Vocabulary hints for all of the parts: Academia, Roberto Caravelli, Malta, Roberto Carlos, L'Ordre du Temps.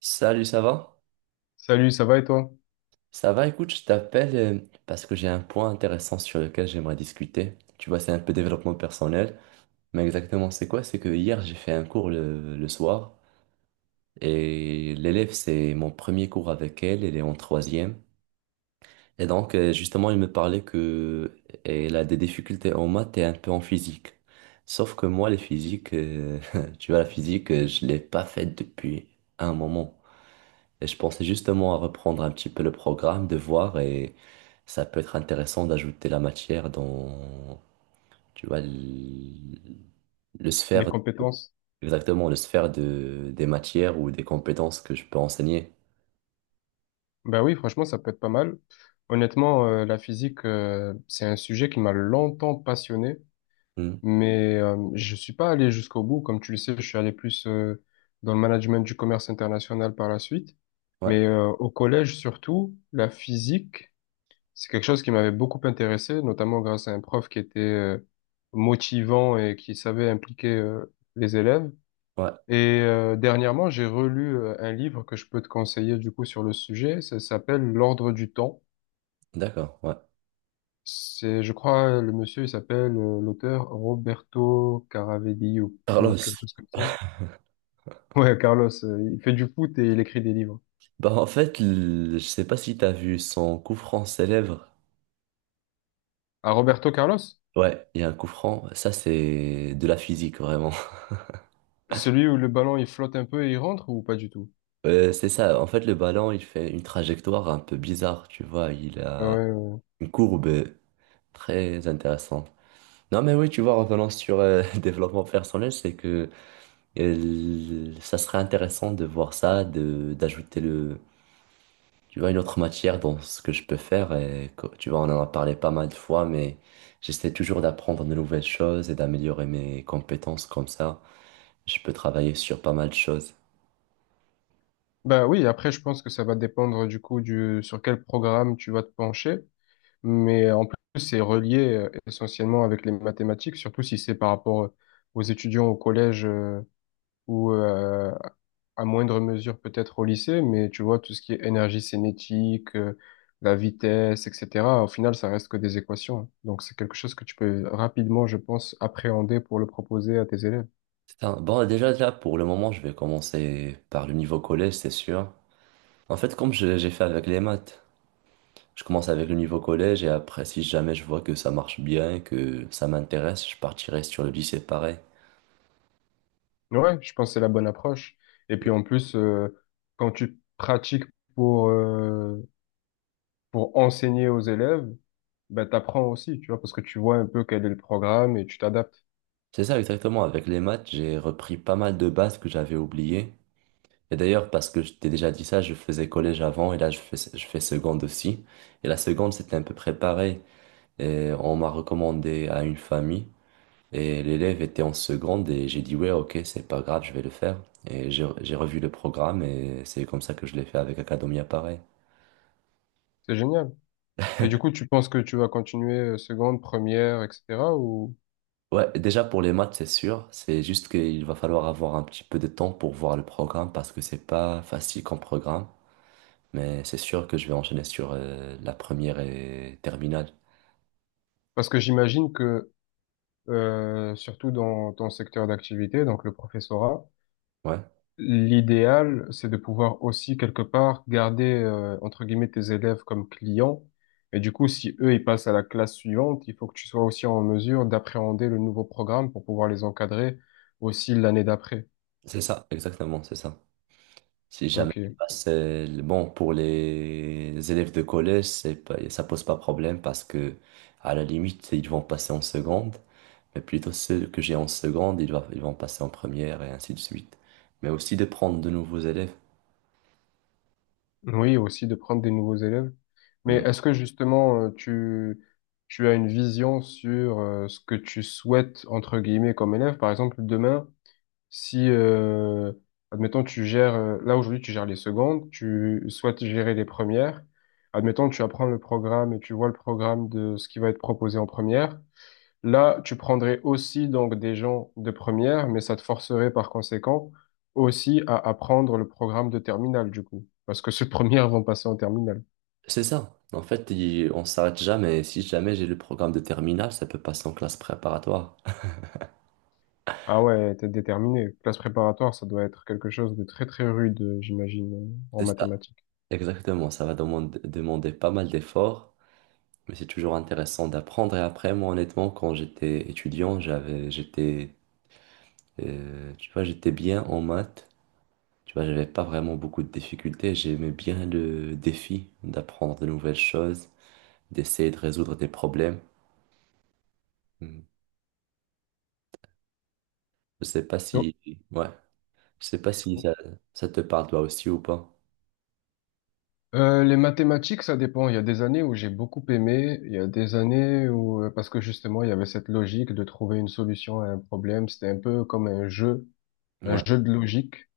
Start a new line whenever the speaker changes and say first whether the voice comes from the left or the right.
right: Salut, ça va?
left: Salut, ça va et toi?
right: Ça va, écoute, je t'appelle parce que j'ai un point intéressant sur lequel j'aimerais discuter. Tu vois, c'est un peu développement personnel, mais exactement c'est quoi? C'est que hier, j'ai fait un cours le soir et l'élève, c'est mon premier cours avec elle, elle est en troisième. Et donc, justement, elle me parlait que elle a des difficultés en maths et un peu en physique. Sauf que moi, les physiques, tu vois, la physique, je l'ai pas faite depuis un moment. Et je pensais justement à reprendre un petit peu le programme, de voir, et ça peut être intéressant d'ajouter la matière dans, tu vois, le
left: Les
right: sphère,
left: compétences?
right: exactement, le sphère de, des matières ou des compétences que je peux enseigner.
left: Ben oui, franchement, ça peut être pas mal. Honnêtement, la physique, c'est un sujet qui m'a longtemps passionné,
right: Hmm.
left: mais je suis pas allé jusqu'au bout. Comme tu le sais, je suis allé plus dans le management du commerce international par la suite.
right: Ouais,
left: Mais au collège, surtout, la physique, c'est quelque chose qui m'avait beaucoup intéressé, notamment grâce à un prof qui était motivant et qui savait impliquer les élèves.
right: ouais,
left: Et dernièrement, j'ai relu un livre que je peux te conseiller du coup sur le sujet. Ça s'appelle L'Ordre du Temps.
right: d'accord, ouais.
left: C'est, je crois, le monsieur, il s'appelle l'auteur Roberto Caravelli ou quelque
right: Carlos,
left: chose comme ça. Ouais, Carlos, il fait du foot et il écrit des livres.
right: bah en fait, je sais pas si t'as vu son coup franc célèbre.
left: Ah, Roberto Carlos?
right: Ouais, il y a un coup franc, ça c'est de la physique vraiment.
left: Celui où le ballon il flotte un peu et il rentre ou pas du tout?
right: C'est ça, en fait le ballon il fait une trajectoire un peu bizarre, tu vois, il a...
left: Ouais, ouais.
right: Une courbe très intéressante. Non, mais oui, tu vois, revenant sur développement personnel, c'est que ça serait intéressant de voir ça, de d'ajouter le, tu vois, une autre matière dans ce que je peux faire. Et, tu vois, on en a parlé pas mal de fois, mais j'essaie toujours d'apprendre de nouvelles choses et d'améliorer mes compétences comme ça. Je peux travailler sur pas mal de choses.
left: Bah oui, après je pense que ça va dépendre du coup du sur quel programme tu vas te pencher. Mais en plus, c'est relié essentiellement avec les mathématiques, surtout si c'est par rapport aux étudiants au collège ou à moindre mesure peut-être au lycée. Mais tu vois, tout ce qui est énergie cinétique, la vitesse, etc., au final, ça reste que des équations. Donc, c'est quelque chose que tu peux rapidement, je pense, appréhender pour le proposer à tes élèves.
right: Bon, déjà, là, pour le moment, je vais commencer par le niveau collège, c'est sûr. En fait, comme j'ai fait avec les maths. Je commence avec le niveau collège et après, si jamais je vois que ça marche bien, que ça m'intéresse, je partirai sur le lycée pareil.
left: Ouais, je pense que c'est la bonne approche. Et puis en plus, quand tu pratiques pour... euh, pour enseigner aux élèves, ben, t'apprends aussi, tu vois, parce que tu vois un peu quel est le programme et tu t'adaptes.
right: C'est ça exactement, avec les maths, j'ai repris pas mal de bases que j'avais oubliées. Et d'ailleurs, parce que je t'ai déjà dit ça, je faisais collège avant et là, je fais seconde aussi. Et la seconde, c'était un peu préparé. Et on m'a recommandé à une famille et l'élève était en seconde et j'ai dit, ouais, ok, c'est pas grave, je vais le faire. Et j'ai revu le programme et c'est comme ça que je l'ai fait avec Academia pareil.
left: C'est génial. Et du coup, tu penses que tu vas continuer seconde, première, etc. ou...
right: Ouais, déjà pour les maths, c'est sûr. C'est juste qu'il va falloir avoir un petit peu de temps pour voir le programme parce que c'est pas facile comme programme. Mais c'est sûr que je vais enchaîner sur la première et terminale.
left: Parce que j'imagine que, surtout dans ton secteur d'activité, donc le professorat,
right: Ouais,
left: l'idéal, c'est de pouvoir aussi quelque part garder, entre guillemets, tes élèves comme clients. Et du coup, si eux, ils passent à la classe suivante, il faut que tu sois aussi en mesure d'appréhender le nouveau programme pour pouvoir les encadrer aussi l'année d'après.
right: c'est ça, exactement, c'est ça. Si jamais tu
left: Ok.
right: passes, bon, pour les élèves de collège, c'est pas, ça pose pas problème parce que à la limite, ils vont passer en seconde. Mais plutôt ceux que j'ai en seconde, ils vont passer en première et ainsi de suite. Mais aussi de prendre de nouveaux élèves.
left: Oui, aussi de prendre des nouveaux élèves. Mais
right: Hmm.
left: est-ce que justement, tu as une vision sur ce que tu souhaites, entre guillemets, comme élève? Par exemple, demain, si, admettons, tu gères, là aujourd'hui, tu gères les secondes, tu souhaites gérer les premières. Admettons, tu apprends le programme et tu vois le programme de ce qui va être proposé en première. Là, tu prendrais aussi donc des gens de première, mais ça te forcerait par conséquent aussi à apprendre le programme de terminale du coup, parce que ceux de première vont passer en terminale.
right: C'est ça. En fait, on s'arrête jamais. Si jamais j'ai le programme de terminale, ça peut passer en classe préparatoire.
left: Ah ouais, t'es déterminé. Classe préparatoire, ça doit être quelque chose de très très rude, j'imagine, en
right: C'est ça.
left: mathématiques.
right: Exactement. Ça va demander pas mal d'efforts, mais c'est toujours intéressant d'apprendre. Et après, moi, honnêtement, quand j'étais étudiant, tu vois, j'étais bien en maths. Tu vois, j'avais pas vraiment beaucoup de difficultés. J'aimais bien le défi d'apprendre de nouvelles choses, d'essayer de résoudre des problèmes. Hmm. Je sais pas
left: Non.
right: si, ouais, je sais pas si ça, ça te parle toi aussi ou pas.
left: Les mathématiques, ça dépend. Il y a des années où j'ai beaucoup aimé, il y a des années où, parce que justement, il y avait cette logique de trouver une solution à un problème. C'était un peu comme un
right: Ouais.
left: jeu de logique.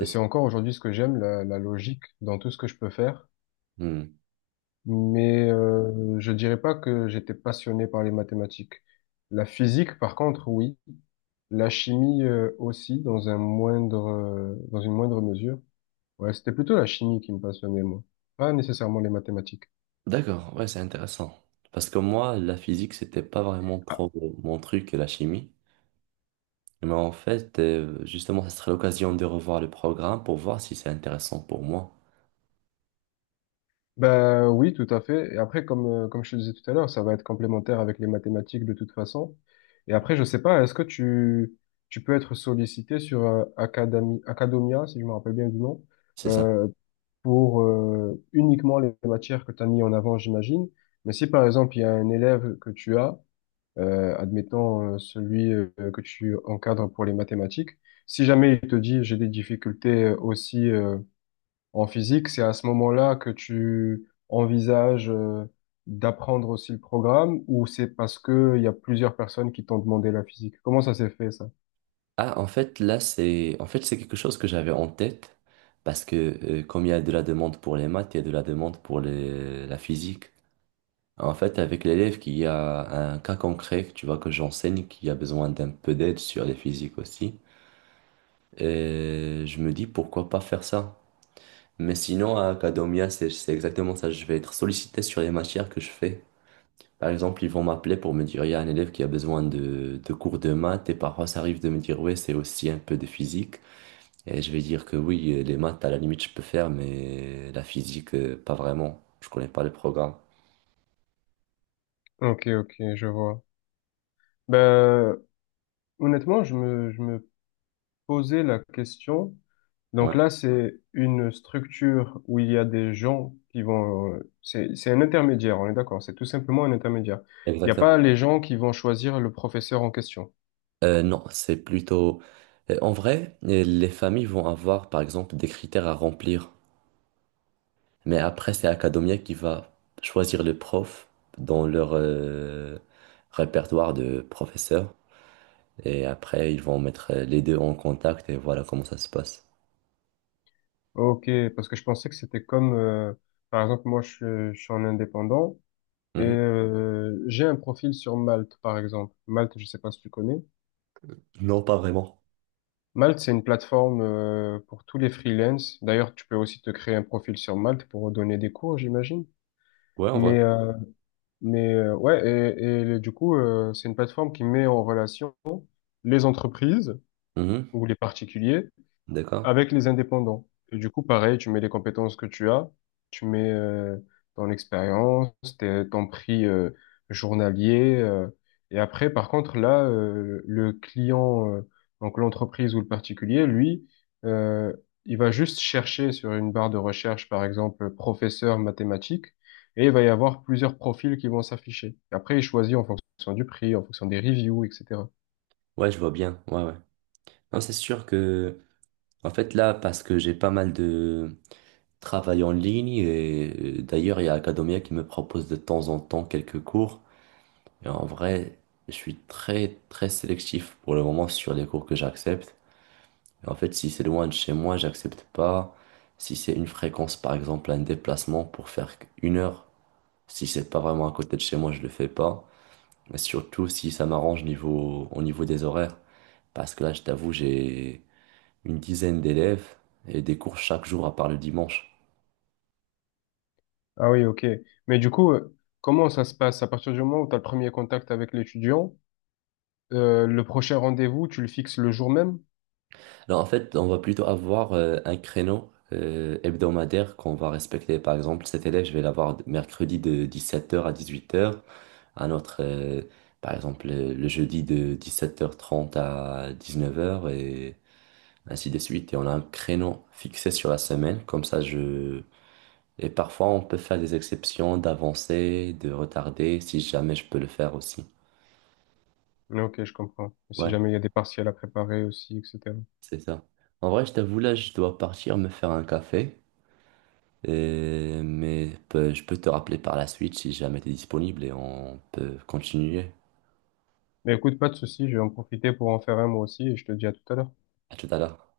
left: Et
right: ça.
left: c'est encore aujourd'hui ce que j'aime, la logique dans tout ce que je peux faire.
right: Hmm.
left: Mais je dirais pas que j'étais passionné par les mathématiques. La physique, par contre, oui. La chimie aussi, dans un dans une moindre mesure. Ouais, c'était plutôt la chimie qui me passionnait, moi. Pas nécessairement les mathématiques.
right: D'accord, ouais, c'est intéressant. Parce que moi, la physique, c'était pas vraiment trop mon truc, la chimie. Mais en fait, justement, ça serait l'occasion de revoir le programme pour voir si c'est intéressant pour moi.
left: Ben oui, tout à fait. Et après, comme je te disais tout à l'heure, ça va être complémentaire avec les mathématiques de toute façon. Et après, je sais pas, est-ce que tu peux être sollicité sur Academia, si je me rappelle bien du nom,
right: C'est ça.
left: euh, pour uniquement les matières que tu as mis en avant, j'imagine. Mais si par exemple, il y a un élève que tu as, admettons celui que tu encadres pour les mathématiques, si jamais il te dit j'ai des difficultés aussi en physique, c'est à ce moment-là que tu envisages d'apprendre aussi le programme ou c'est parce que il y a plusieurs personnes qui t'ont demandé la physique? Comment ça s'est fait ça?
right: Ah, en fait, là, c'est en fait, c'est quelque chose que j'avais en tête. Parce que comme il y a de la demande pour les maths, il y a de la demande pour la physique. En fait, avec l'élève qui a un cas concret, tu vois, que j'enseigne, qui a besoin d'un peu d'aide sur les physiques aussi. Et je me dis pourquoi pas faire ça. Mais sinon, à Academia, c'est exactement ça. Je vais être sollicité sur les matières que je fais. Par exemple, ils vont m'appeler pour me dire, il y a un élève qui a besoin de cours de maths. Et parfois, ça arrive de me dire, ouais, c'est aussi un peu de physique. Et je vais dire que oui, les maths, à la limite, je peux faire, mais la physique, pas vraiment. Je connais pas le programme.
left: Ok, ok, je vois. Ben, honnêtement, je me posais la question.
right: Ouais,
left: Donc là c'est une structure où il y a des gens qui vont... C'est, c'est un intermédiaire, on est d'accord, c'est tout simplement un intermédiaire. Il n'y a
right: exactement.
left: pas les gens qui vont choisir le professeur en question.
right: Non, c'est plutôt... En vrai, les familles vont avoir, par exemple, des critères à remplir. Mais après, c'est Academia qui va choisir les profs dans leur répertoire de professeurs. Et après, ils vont mettre les deux en contact et voilà comment ça se passe.
left: Ok, parce que je pensais que c'était comme, par exemple, moi, je suis en indépendant et
right: Mhm.
left: j'ai un profil sur Malte, par exemple. Malte, je sais pas si tu connais.
right: Non, pas vraiment.
left: Malte, c'est une plateforme pour tous les freelances. D'ailleurs, tu peux aussi te créer un profil sur Malte pour donner des cours, j'imagine.
right: Ouais, en vrai.
left: Mais, euh, mais ouais, et du coup, c'est une plateforme qui met en relation les entreprises
right: Mhm.
left: ou les particuliers
right: D'accord.
left: avec les indépendants. Et du coup, pareil, tu mets les compétences que tu as, tu mets ton expérience, ton prix journalier. Et après, par contre, là, le client, donc l'entreprise ou le particulier, lui, euh, il va juste chercher sur une barre de recherche, par exemple, professeur mathématiques, et il va y avoir plusieurs profils qui vont s'afficher. Et Après, il choisit en fonction du prix, en fonction des reviews, etc.
right: Ouais, je vois bien. Ouais, ouais. Non, c'est sûr que, en fait, là, parce que j'ai pas mal de travail en ligne et d'ailleurs, il y a Academia qui me propose de temps en temps quelques cours. Et en vrai, je suis très, très sélectif pour le moment sur les cours que j'accepte. En fait, si c'est loin de chez moi, j'accepte pas. Si c'est une fréquence, par exemple, un déplacement pour faire une heure, si c'est pas vraiment à côté de chez moi, je le fais pas. Mais surtout si ça m'arrange au niveau des horaires. Parce que là, je t'avoue, j'ai une dizaine d'élèves et des cours chaque jour à part le dimanche.
left: Ah oui, ok. Mais du coup, comment ça se passe? À partir du moment où tu as le premier contact avec l'étudiant, le prochain rendez-vous, tu le fixes le jour même?
right: Alors en fait, on va plutôt avoir un créneau hebdomadaire qu'on va respecter. Par exemple, cet élève, je vais l'avoir mercredi de 17h à 18h. Un autre, par exemple, le jeudi de 17h30 à 19h et ainsi de suite. Et on a un créneau fixé sur la semaine. Comme ça, je... Et parfois, on peut faire des exceptions d'avancer, de retarder, si jamais je peux le faire aussi.
left: Ah, Ok, je comprends. Si
right: Ouais,
left: jamais il y a des partiels à préparer aussi, etc.
right: c'est ça. En vrai, je t'avoue, là, je dois partir me faire un café. Mais je peux te rappeler par la suite si jamais tu es disponible et on peut continuer.
left: Mais écoute, pas de souci, je vais en profiter pour en faire un moi aussi et je te dis à tout à l'heure.
right: À tout à l'heure.